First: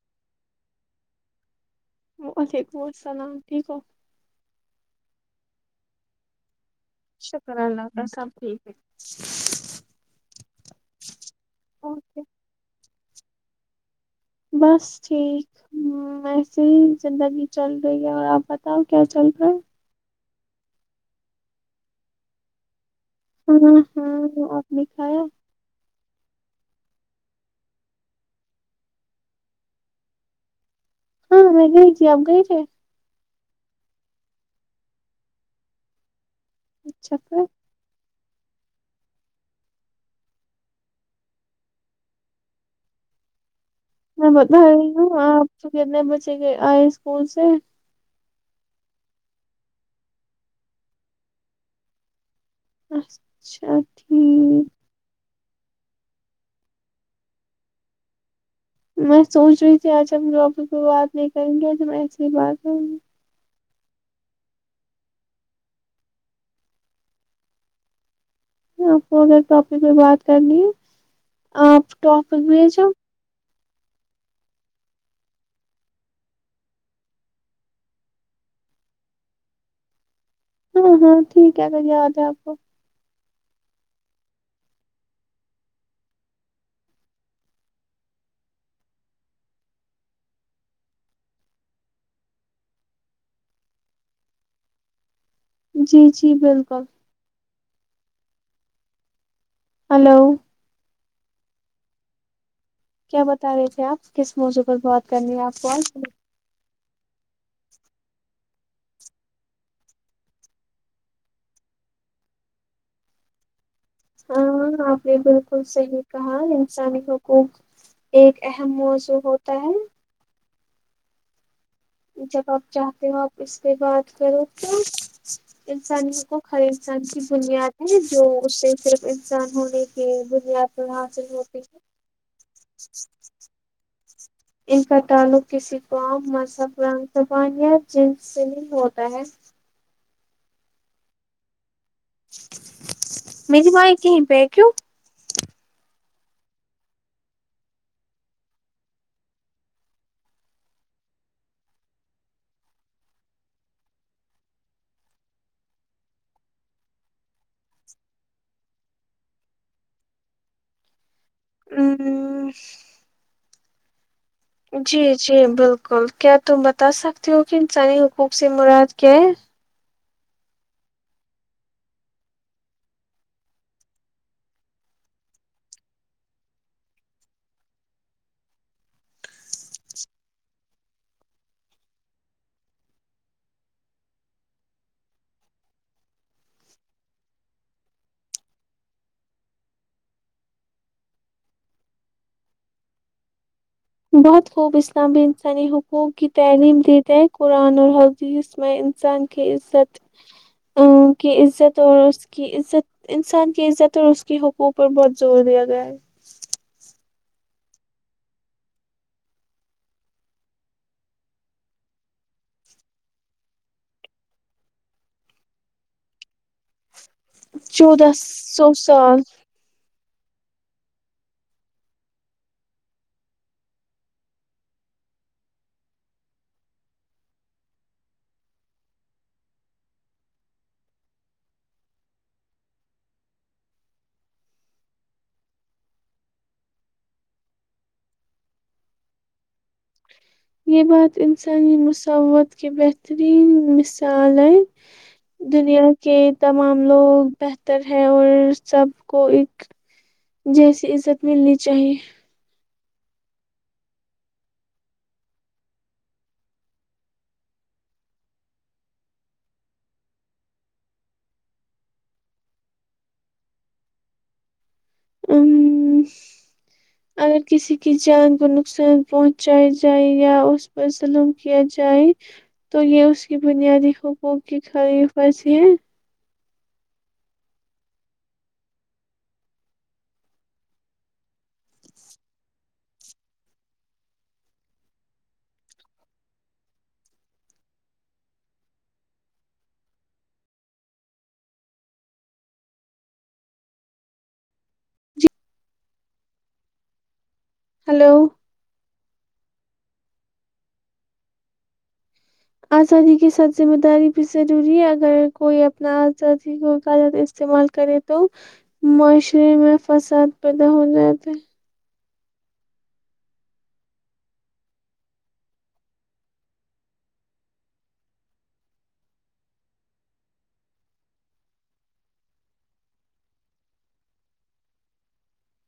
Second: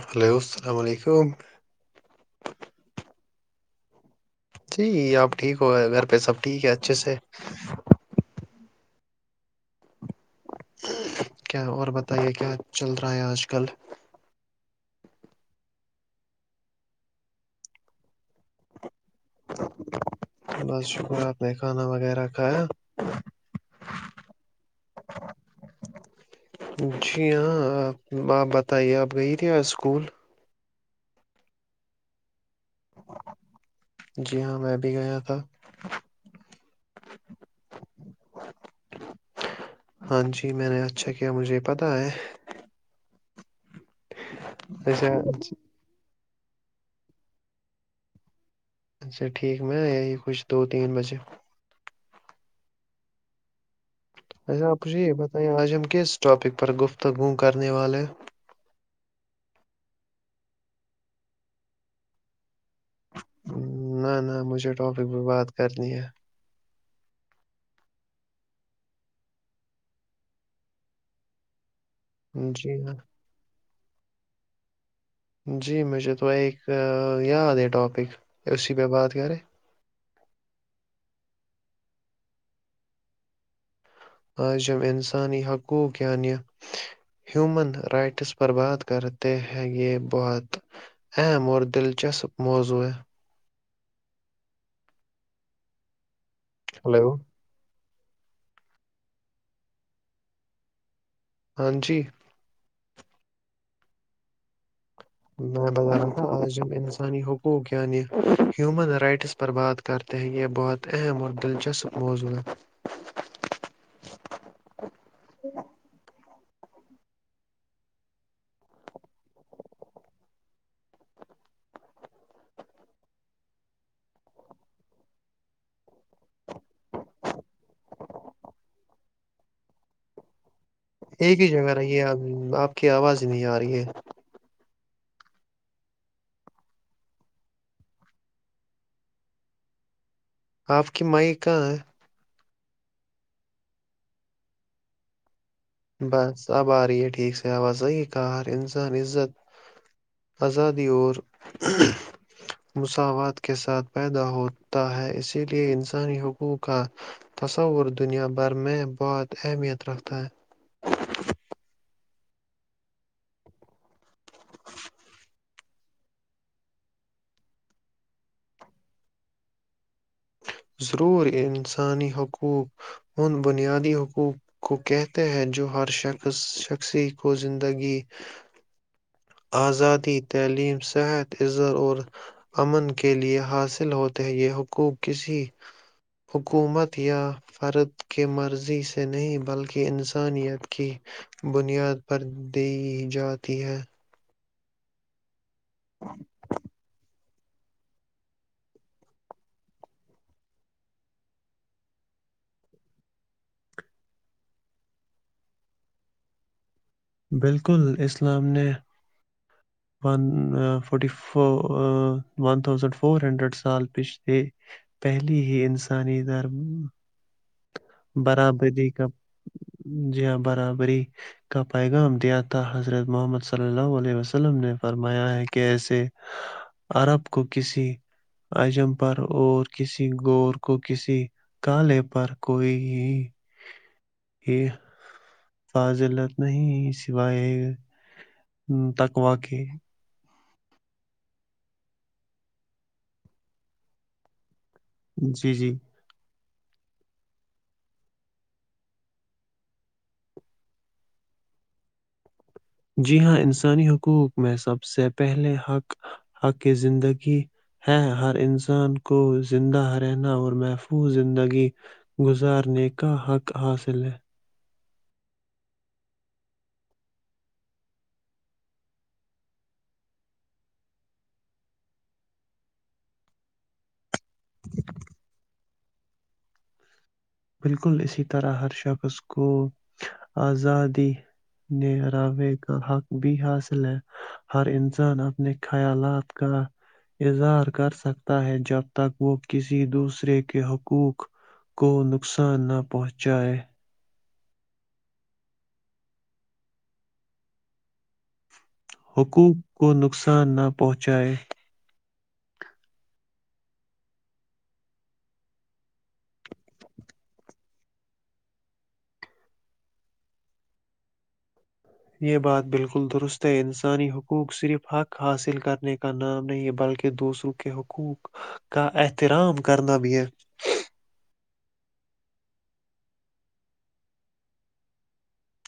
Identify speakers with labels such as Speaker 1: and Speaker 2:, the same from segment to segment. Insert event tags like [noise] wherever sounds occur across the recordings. Speaker 1: Hello اللام علیکم
Speaker 2: وعلیکم السلام ٹھیک ہو
Speaker 1: جی آپ ٹھیک ہو گئے گھر پہ سب ٹھیک ہےا
Speaker 2: شکر سپ ھم
Speaker 1: کیا اور بتائیے کیا چل رہا پرایہ اج کل
Speaker 2: بس ٹھیک ویسے ہی زندگی چل رہی ہے اور آپ بتاؤ کیا چل رہا ہے
Speaker 1: بس شکر آپ نے کھانا وغیرہ کھایا
Speaker 2: ہاں ہ دکھایا
Speaker 1: جی ہاںپ آپ بتائیے آپ گئی تھے اسکول
Speaker 2: ہاں میں گئی تھی آپ گئی تھے
Speaker 1: جی ہاں میں بھی گیا تھا
Speaker 2: اچھا پ
Speaker 1: ہاں جی میں نے اچھا کیا مجھے پت ہے
Speaker 2: میں بتا رہی ہوں
Speaker 1: اچھا
Speaker 2: آ آپ تو کتنے بچ آئے اسکول سے
Speaker 1: اچھا ٹھیک میں یہی کچھ دو تین بجے
Speaker 2: اچھا ٹھیک
Speaker 1: اچھا آپ جی بتائیے آج ہم کس ٹاپک پر گفتگو کرنے والے
Speaker 2: میں سوچ رہی تھی آج ہم واپس کو بات نہیں کریں گے آج ج ایسیے ہی بات ہوں گی
Speaker 1: نہ نہ مجھے ٹاپک پہ بات کرنی ہے
Speaker 2: آپ کو اگر ٹاپک میں بات کرنی ہے آپ ٹاپک
Speaker 1: جی
Speaker 2: بھیجو
Speaker 1: ہاں جی مجھے تو ایک یاد ہے ٹاپک اسی پہ بات کرے
Speaker 2: ہاں ہاں ٹھیک ہے پ یاد ہے آپ کو
Speaker 1: آج جب انسانی حقوق یعنی ہیومن رائٹس پر بات کرتے ہیں یہ بہت اہم اور دلچسپ موضوع ہے
Speaker 2: جی جی جی بالکل
Speaker 1: ہلو
Speaker 2: ہلو
Speaker 1: ہاں جی
Speaker 2: کیا بتا رہے تھے آپ کس موضوع پر بہت
Speaker 1: میں بازاروں سانی حقوق یعنی ہیومن رائٹس پر بات کرتے ہیں یہ بہت اہم اور دلچسپ موضوع ہے
Speaker 2: ہاں آ بھی بالکل صحی کہاں انسانی حقوق ایک اہم موضوع ہوتا ہے جب آپ چاہتے ہو آپ اس پہ بات کرو تو انسانیوں کو ہر انسان کی بنیاد ہے جو اس سے صرف انسان ہونے کی بنیاد پر حاصل
Speaker 1: ایک ہی
Speaker 2: ہوتی
Speaker 1: جگہ رہی ہے اب آپ کی آواز نہیں آ رہی ہے
Speaker 2: ان کا تعلق کسی قوم مذہب رنگ زبانیا جن سے نہیں ہوتا ہے
Speaker 1: آپ کی مائی کہاں ہے
Speaker 2: میری مائ کہیں پہ کیوں
Speaker 1: بس اب آ رہی ہے ٹھیک سے آ صحیح کہ انسان عزت آزادی اور مساوات کے ساتھ پیدا ہوتا ہے اسی لیے انسانی حقوق کا تصور دنیا بھر میں بہت اہمیت رکھتا ہے
Speaker 2: ہ جی جی بالکل کیا تم بتا سکتے ہو کہ انسانی حقوق سے مراد کیا ہے
Speaker 1: ضرور انسانی حقوق ان بنیادی حقوق کو کہتے ہیں جو ہر شخص شخصی کو زندگی آزادی تعلیم صحت ازر اور امن کے لیے حاصل ہوتے ہیں یہ حقوق کسی حکومت یا فرد کی مرضی سے نہیں بلکہ انسانیت کی بنیاد پر دی جاتی ہے
Speaker 2: بہت خوب اسلامب نی حقوق کی تعلیم دی دے قرآن اور حدیث میں انسان کی عزت ا کی عزت اور اس کی عزت انسان کی عزت اور اس کے حقوق پر بہت زور دیا گیا ہے
Speaker 1: بالکل اسلام نے ون فورٹی ف ون تھاؤزینڈ فور ہنڈریڈ سال پچھل پہلی ہی انسانی دھرم
Speaker 2: چودودہ سو سال
Speaker 1: جیا برابری کا پیغام دیا تھا حضرت محمد صلی اللہ علیہ وسلم نے فرمایا ہے کہ ایسے عرب کو کسی اجم پر اور کسی گور کو کسی کالے پر کوئی یہ فاضلت نہیں سوائے تک واقع
Speaker 2: یہ بات انسانی مسوت کی بہترین مثال ہے
Speaker 1: جی جی
Speaker 2: دنیا کے تمام لوگ بہتر ہے اور سب کو ایک جیسی عزت ملنی چاہیے
Speaker 1: جی ہاں انسانی حقوق میں سب سے پہلے حق حق زندگی ہے ہر انسان کو زندہ رہنا اور محفوظ زندگی گزارنے کا حق حاصل ہے
Speaker 2: ا اگر کسی کی جان کو نقصان پہنچیا جائے یا اس پر ظلم کیا جائے تو یہ اس کی بنیادی ح وہک کھائیے پس یہ
Speaker 1: بالکل اسی طرح ہر شخص کو آزادی نےاوے کا حق بھی حاصل ہے ہر انسان اپنے خیالات کا اظہار کر سکتا ہے جب تک وہ کسی دوسرے کے حقوق کو نقصان نہ پہنچائے
Speaker 2: ہلو
Speaker 1: حقوق کو نقصان نہ پہنچائے
Speaker 2: آزادی کے ساتھ ذمہ داری بھی ضروری ہے اگر کوئی اپنا آزادی غ استعمال کرے تو معاشرے میں فساد پیدا ہو جاتے
Speaker 1: یہ بات بالکل درست ہے انسانی حقوق صرف حق حاصل کرنے کا نام نہیں ہے بلکہ دوسروں کے حقوق کا احترام کرنا بھی ہے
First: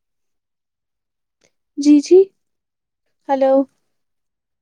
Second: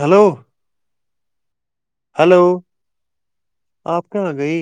Speaker 1: ہلو
Speaker 2: جی جی
Speaker 1: ہیلو
Speaker 2: ہلو
Speaker 1: آپ کہاں گئی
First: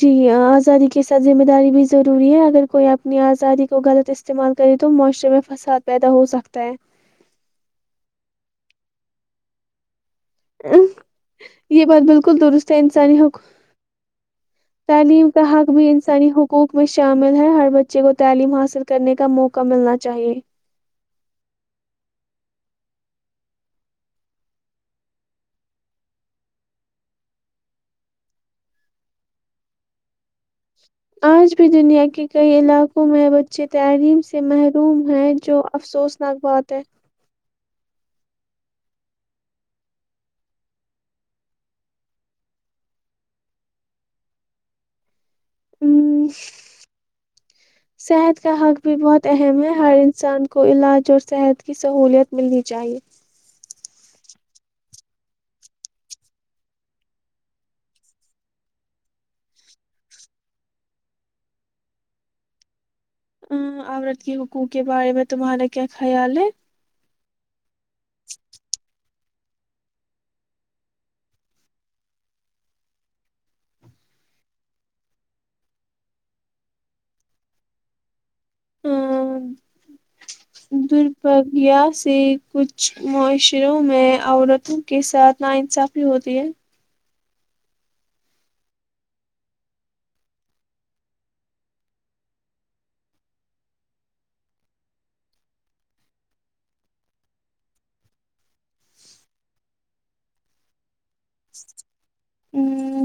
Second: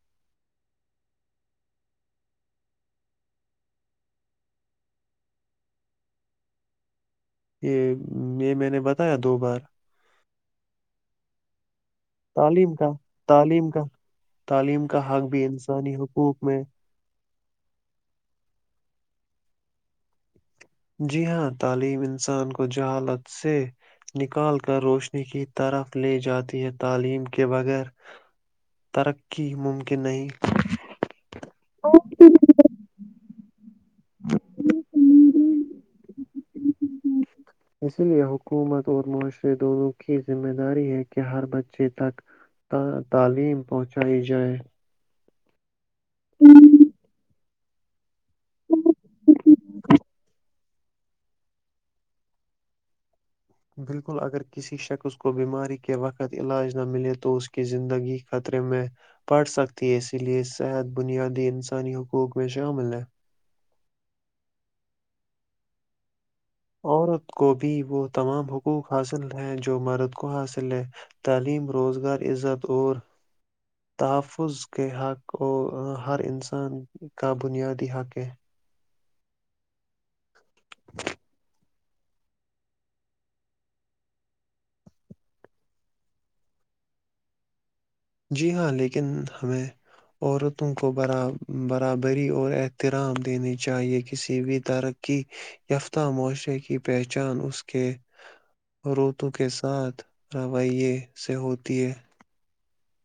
Speaker 2: جی آزادی کے ساتھ ذمہ داری بھی ضروری ہے اگر کوئی اپنی آزادی کو غلط استعمال کرے تو معاشرے میں فساد پیدا ہو سکتا ہے
Speaker 1: یہ یہ میں نے بتایا دو بار
Speaker 2: ا یہ بات بالکل درست
Speaker 1: تعلیم
Speaker 2: ہے
Speaker 1: کا
Speaker 2: انسانی حقوق
Speaker 1: تعلیم کا
Speaker 2: تعلیم کا حق بھی انسانی حقوق میں شام ہر بچے کو تعلیم حاصل کرنے کا موقع ملنا چاہیے
Speaker 1: جی ہاں تعلیم انسان کو جہالت سے نکال کر روشنی کی طرف لے جاتی ہے تعلیم کے بغیر ترقی ممکن نہیں
Speaker 2: آج بھی دنیا کے کئی علاقوں میں ب اچے تعلیم سے محروم ہے جو افسوس نک بات ہے
Speaker 1: اسی لیے حکومت اور معاشرے دونوں کی ذمہ داری ہے کہ ہر بچے تک تعلیم پہنچائی جائے
Speaker 2: ہوں صحت کا حق بھی بہت اہم ہے ہر انسان کو علاج اور صحت کی سہولت ملنی چاہیے
Speaker 1: بالکل اگر کسی شخص کو بیماری کے وقت علاج نہ ملے تو اس کی زندگی خطرے میں پڑ سکتی ہے اسی لیے صحت بنیادی انسانی حقوق میں شامل ہے
Speaker 2: ا عورت کے حقوق کے بارے میں تمہارا کیا خیال ہے
Speaker 1: عورت کو بھی وہ تمام حقوق حاصل ہیں جو مرد کو حاصل ہے تعلیم روزگار عزت اور تحفظ کے حق اور ہر انسان کا بنیادی حق ہے
Speaker 2: ہ [inaudible] دربھاگیہ سے کچھ معاشروں میں عورتوں کے ساتھ ناانصافی ہوتی ہے
Speaker 1: جی ہاں لیکن ہمیں عورتوں کو بر برابری اور احترام دینی چاہیے کسی بھی ترقی یافتہ معاشرے کی پہچان اس کے عورتوں کے ساتھ رویے سے ہوتی ہے
Speaker 2: ا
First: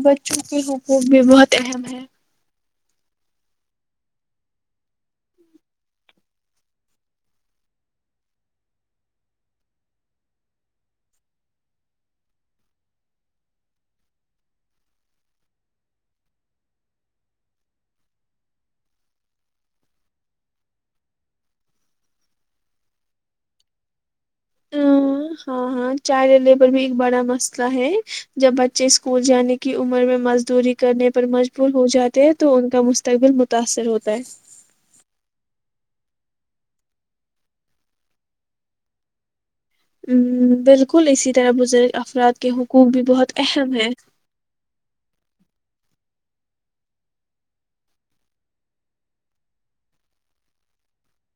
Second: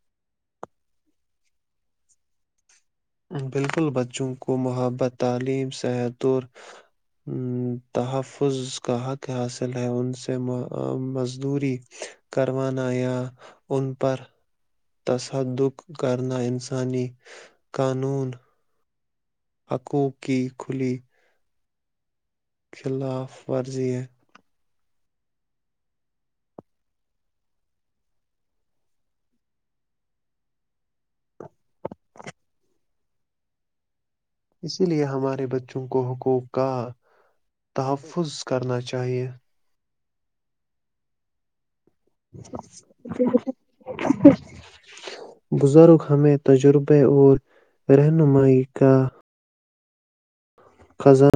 Speaker 2: بچوں کے حقوق بھی بہت اہم ہے
Speaker 1: بالکل بچوں کو محبت تعلیم صحت اور ا تحفظ کا حق حاصل ہے ان سے مزدوری کروانا یا ان پر تصدادق کرنا انسانی قانون آکوں کی کھلی خلاف ورزی ہے
Speaker 2: ہ ہاں ہاں چائلڈ لیبر بھی ایک بڑا مسئلہ ہے جب بچے اسکول جانے کی عمر میں مزدوری کرنے پر مجبور ہو جاتے ہیں تو ان کا مستقبل متاثر ہوتا ہے
Speaker 1: اسی لیے ہمارے بچے چوں کو حقوق کا تحفظ کرنا چاہیے
Speaker 2: ہ بالکل اسی طرح بزرگ افراد کے حقوق بھی بہت اہم ہے
Speaker 1: بزرگ ہمیں تجربے اور رہنمائی کا کھزان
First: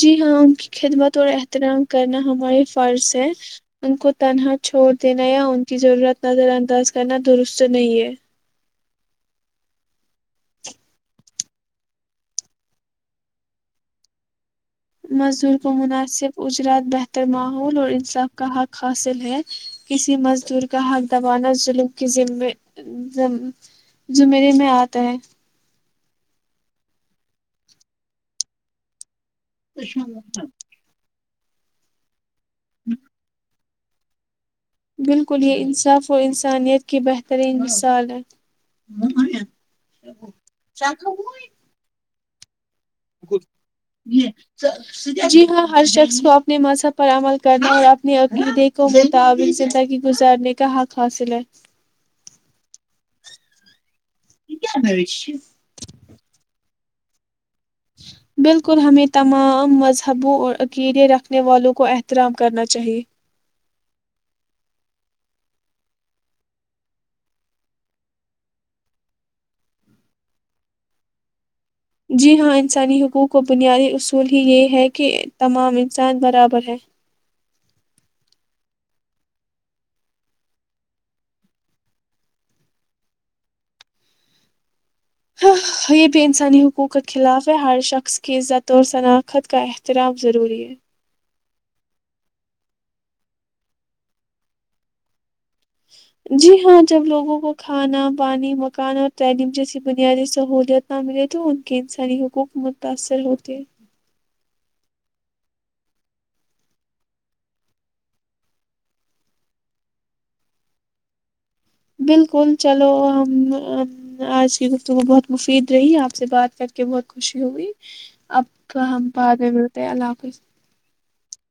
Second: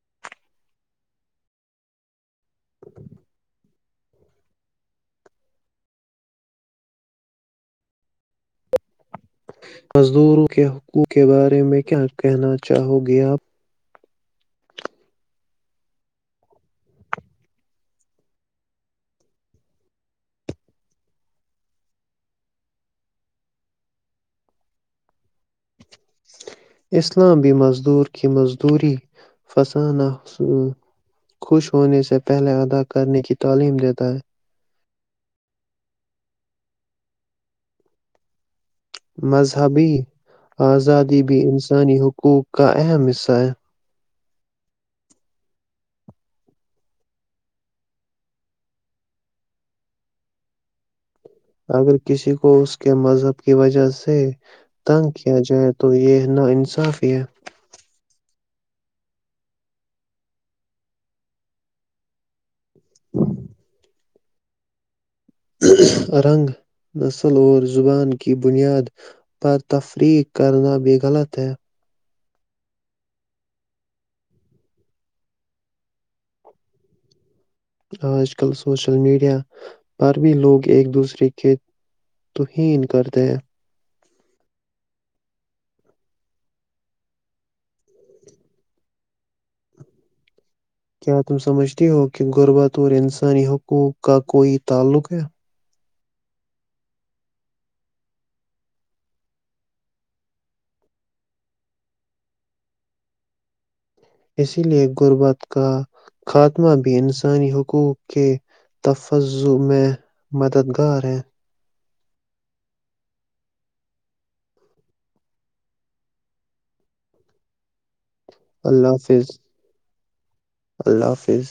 Speaker 2: جی ہاں ان کی خدمت اور احترام کرنا ہماریے فرض ہے ان کو تنہا چھوڑ دینا یا ان کی ضرورت نظر انداز کرنا درست نہیں ہے
Speaker 1: مزدوروں کے حقوق کے بارے میں کیا کہنا چاہو گے آپ؟
Speaker 2: مزدور کو مناسب اجرات بہتر ماحول اور انصاف کا حق حاصل ہے کسی مزدور کا حق دبانا ظلم زمرے میں آتا ہے
Speaker 1: اسلامی مزدور کی مزدوری فسانہ حصول خوش ہونے سے پہلے ادا کرنے کی تعلیم رہتا ہے
Speaker 2: بالکل یہ انصاف و انسانیت کی بہترین مثال ہے
Speaker 1: مذہبی آزادی بھی انسانی حکم کو [unintelligible] کا اہم حصہ ہے
Speaker 2: جی ہاں ہر شخص کو اپنے مذہب پر عمل کرنے اور اپنے عقیدے کو و م تعابون زندگی گزارنے کا حق حاصل ہے
Speaker 1: اگر کسی کو اس کے مذہب کی وجہ سے تنگ کیا جائے تو یہ نہ انصاف اک [unintelligible]
Speaker 2: بالکل ہمیں تمام مذہبوں اور عکیدے رکھنے والوں کو احترام کرنا چاہی چاہیے
Speaker 1: رنگ نسل اور زبان کی بنیاد پر تفریح کرنا بھی غلط ہے
Speaker 2: جی ہاں انسانی حقوق کو بنیادی اصول ہی یہ ہے کہ تمام انسان برابر ہیں
Speaker 1: آج کل سوشل میڈیا پر بھی لوگ ایک دوسرے کی توہین کرتے ہیں
Speaker 2: ہاں یہ بھی انسانی حقوقت خلاف ہے ہر شخص کی عزت اور شناخت کا احترام ضروری ہے
Speaker 1: کیا تم سمجھتی ہو کہ غربت اور انسانی حقوق کا کوئی تعلق ہے
Speaker 2: جی ہاں جب لوگوں کو کھانا پانی مکان اور تعلیم جیسی بنیادی سہولت نہ ملے تو ان کے انسانی حقوق متاثر ہوتے
Speaker 1: اسی لیے غربت کا خاتمہ بھی انسانی حقوق کے تفظ میں مددگار ہے
Speaker 2: بالکل چلو ہم آج کی گفتگو بہت مفید رہی آپ سے بات کر کے بہت خوشی ہوئی اب
Speaker 1: اللہ
Speaker 2: ہم
Speaker 1: حافظ
Speaker 2: باتیں ملتے اللہ حف اسس
Speaker 1: اللہ حافظ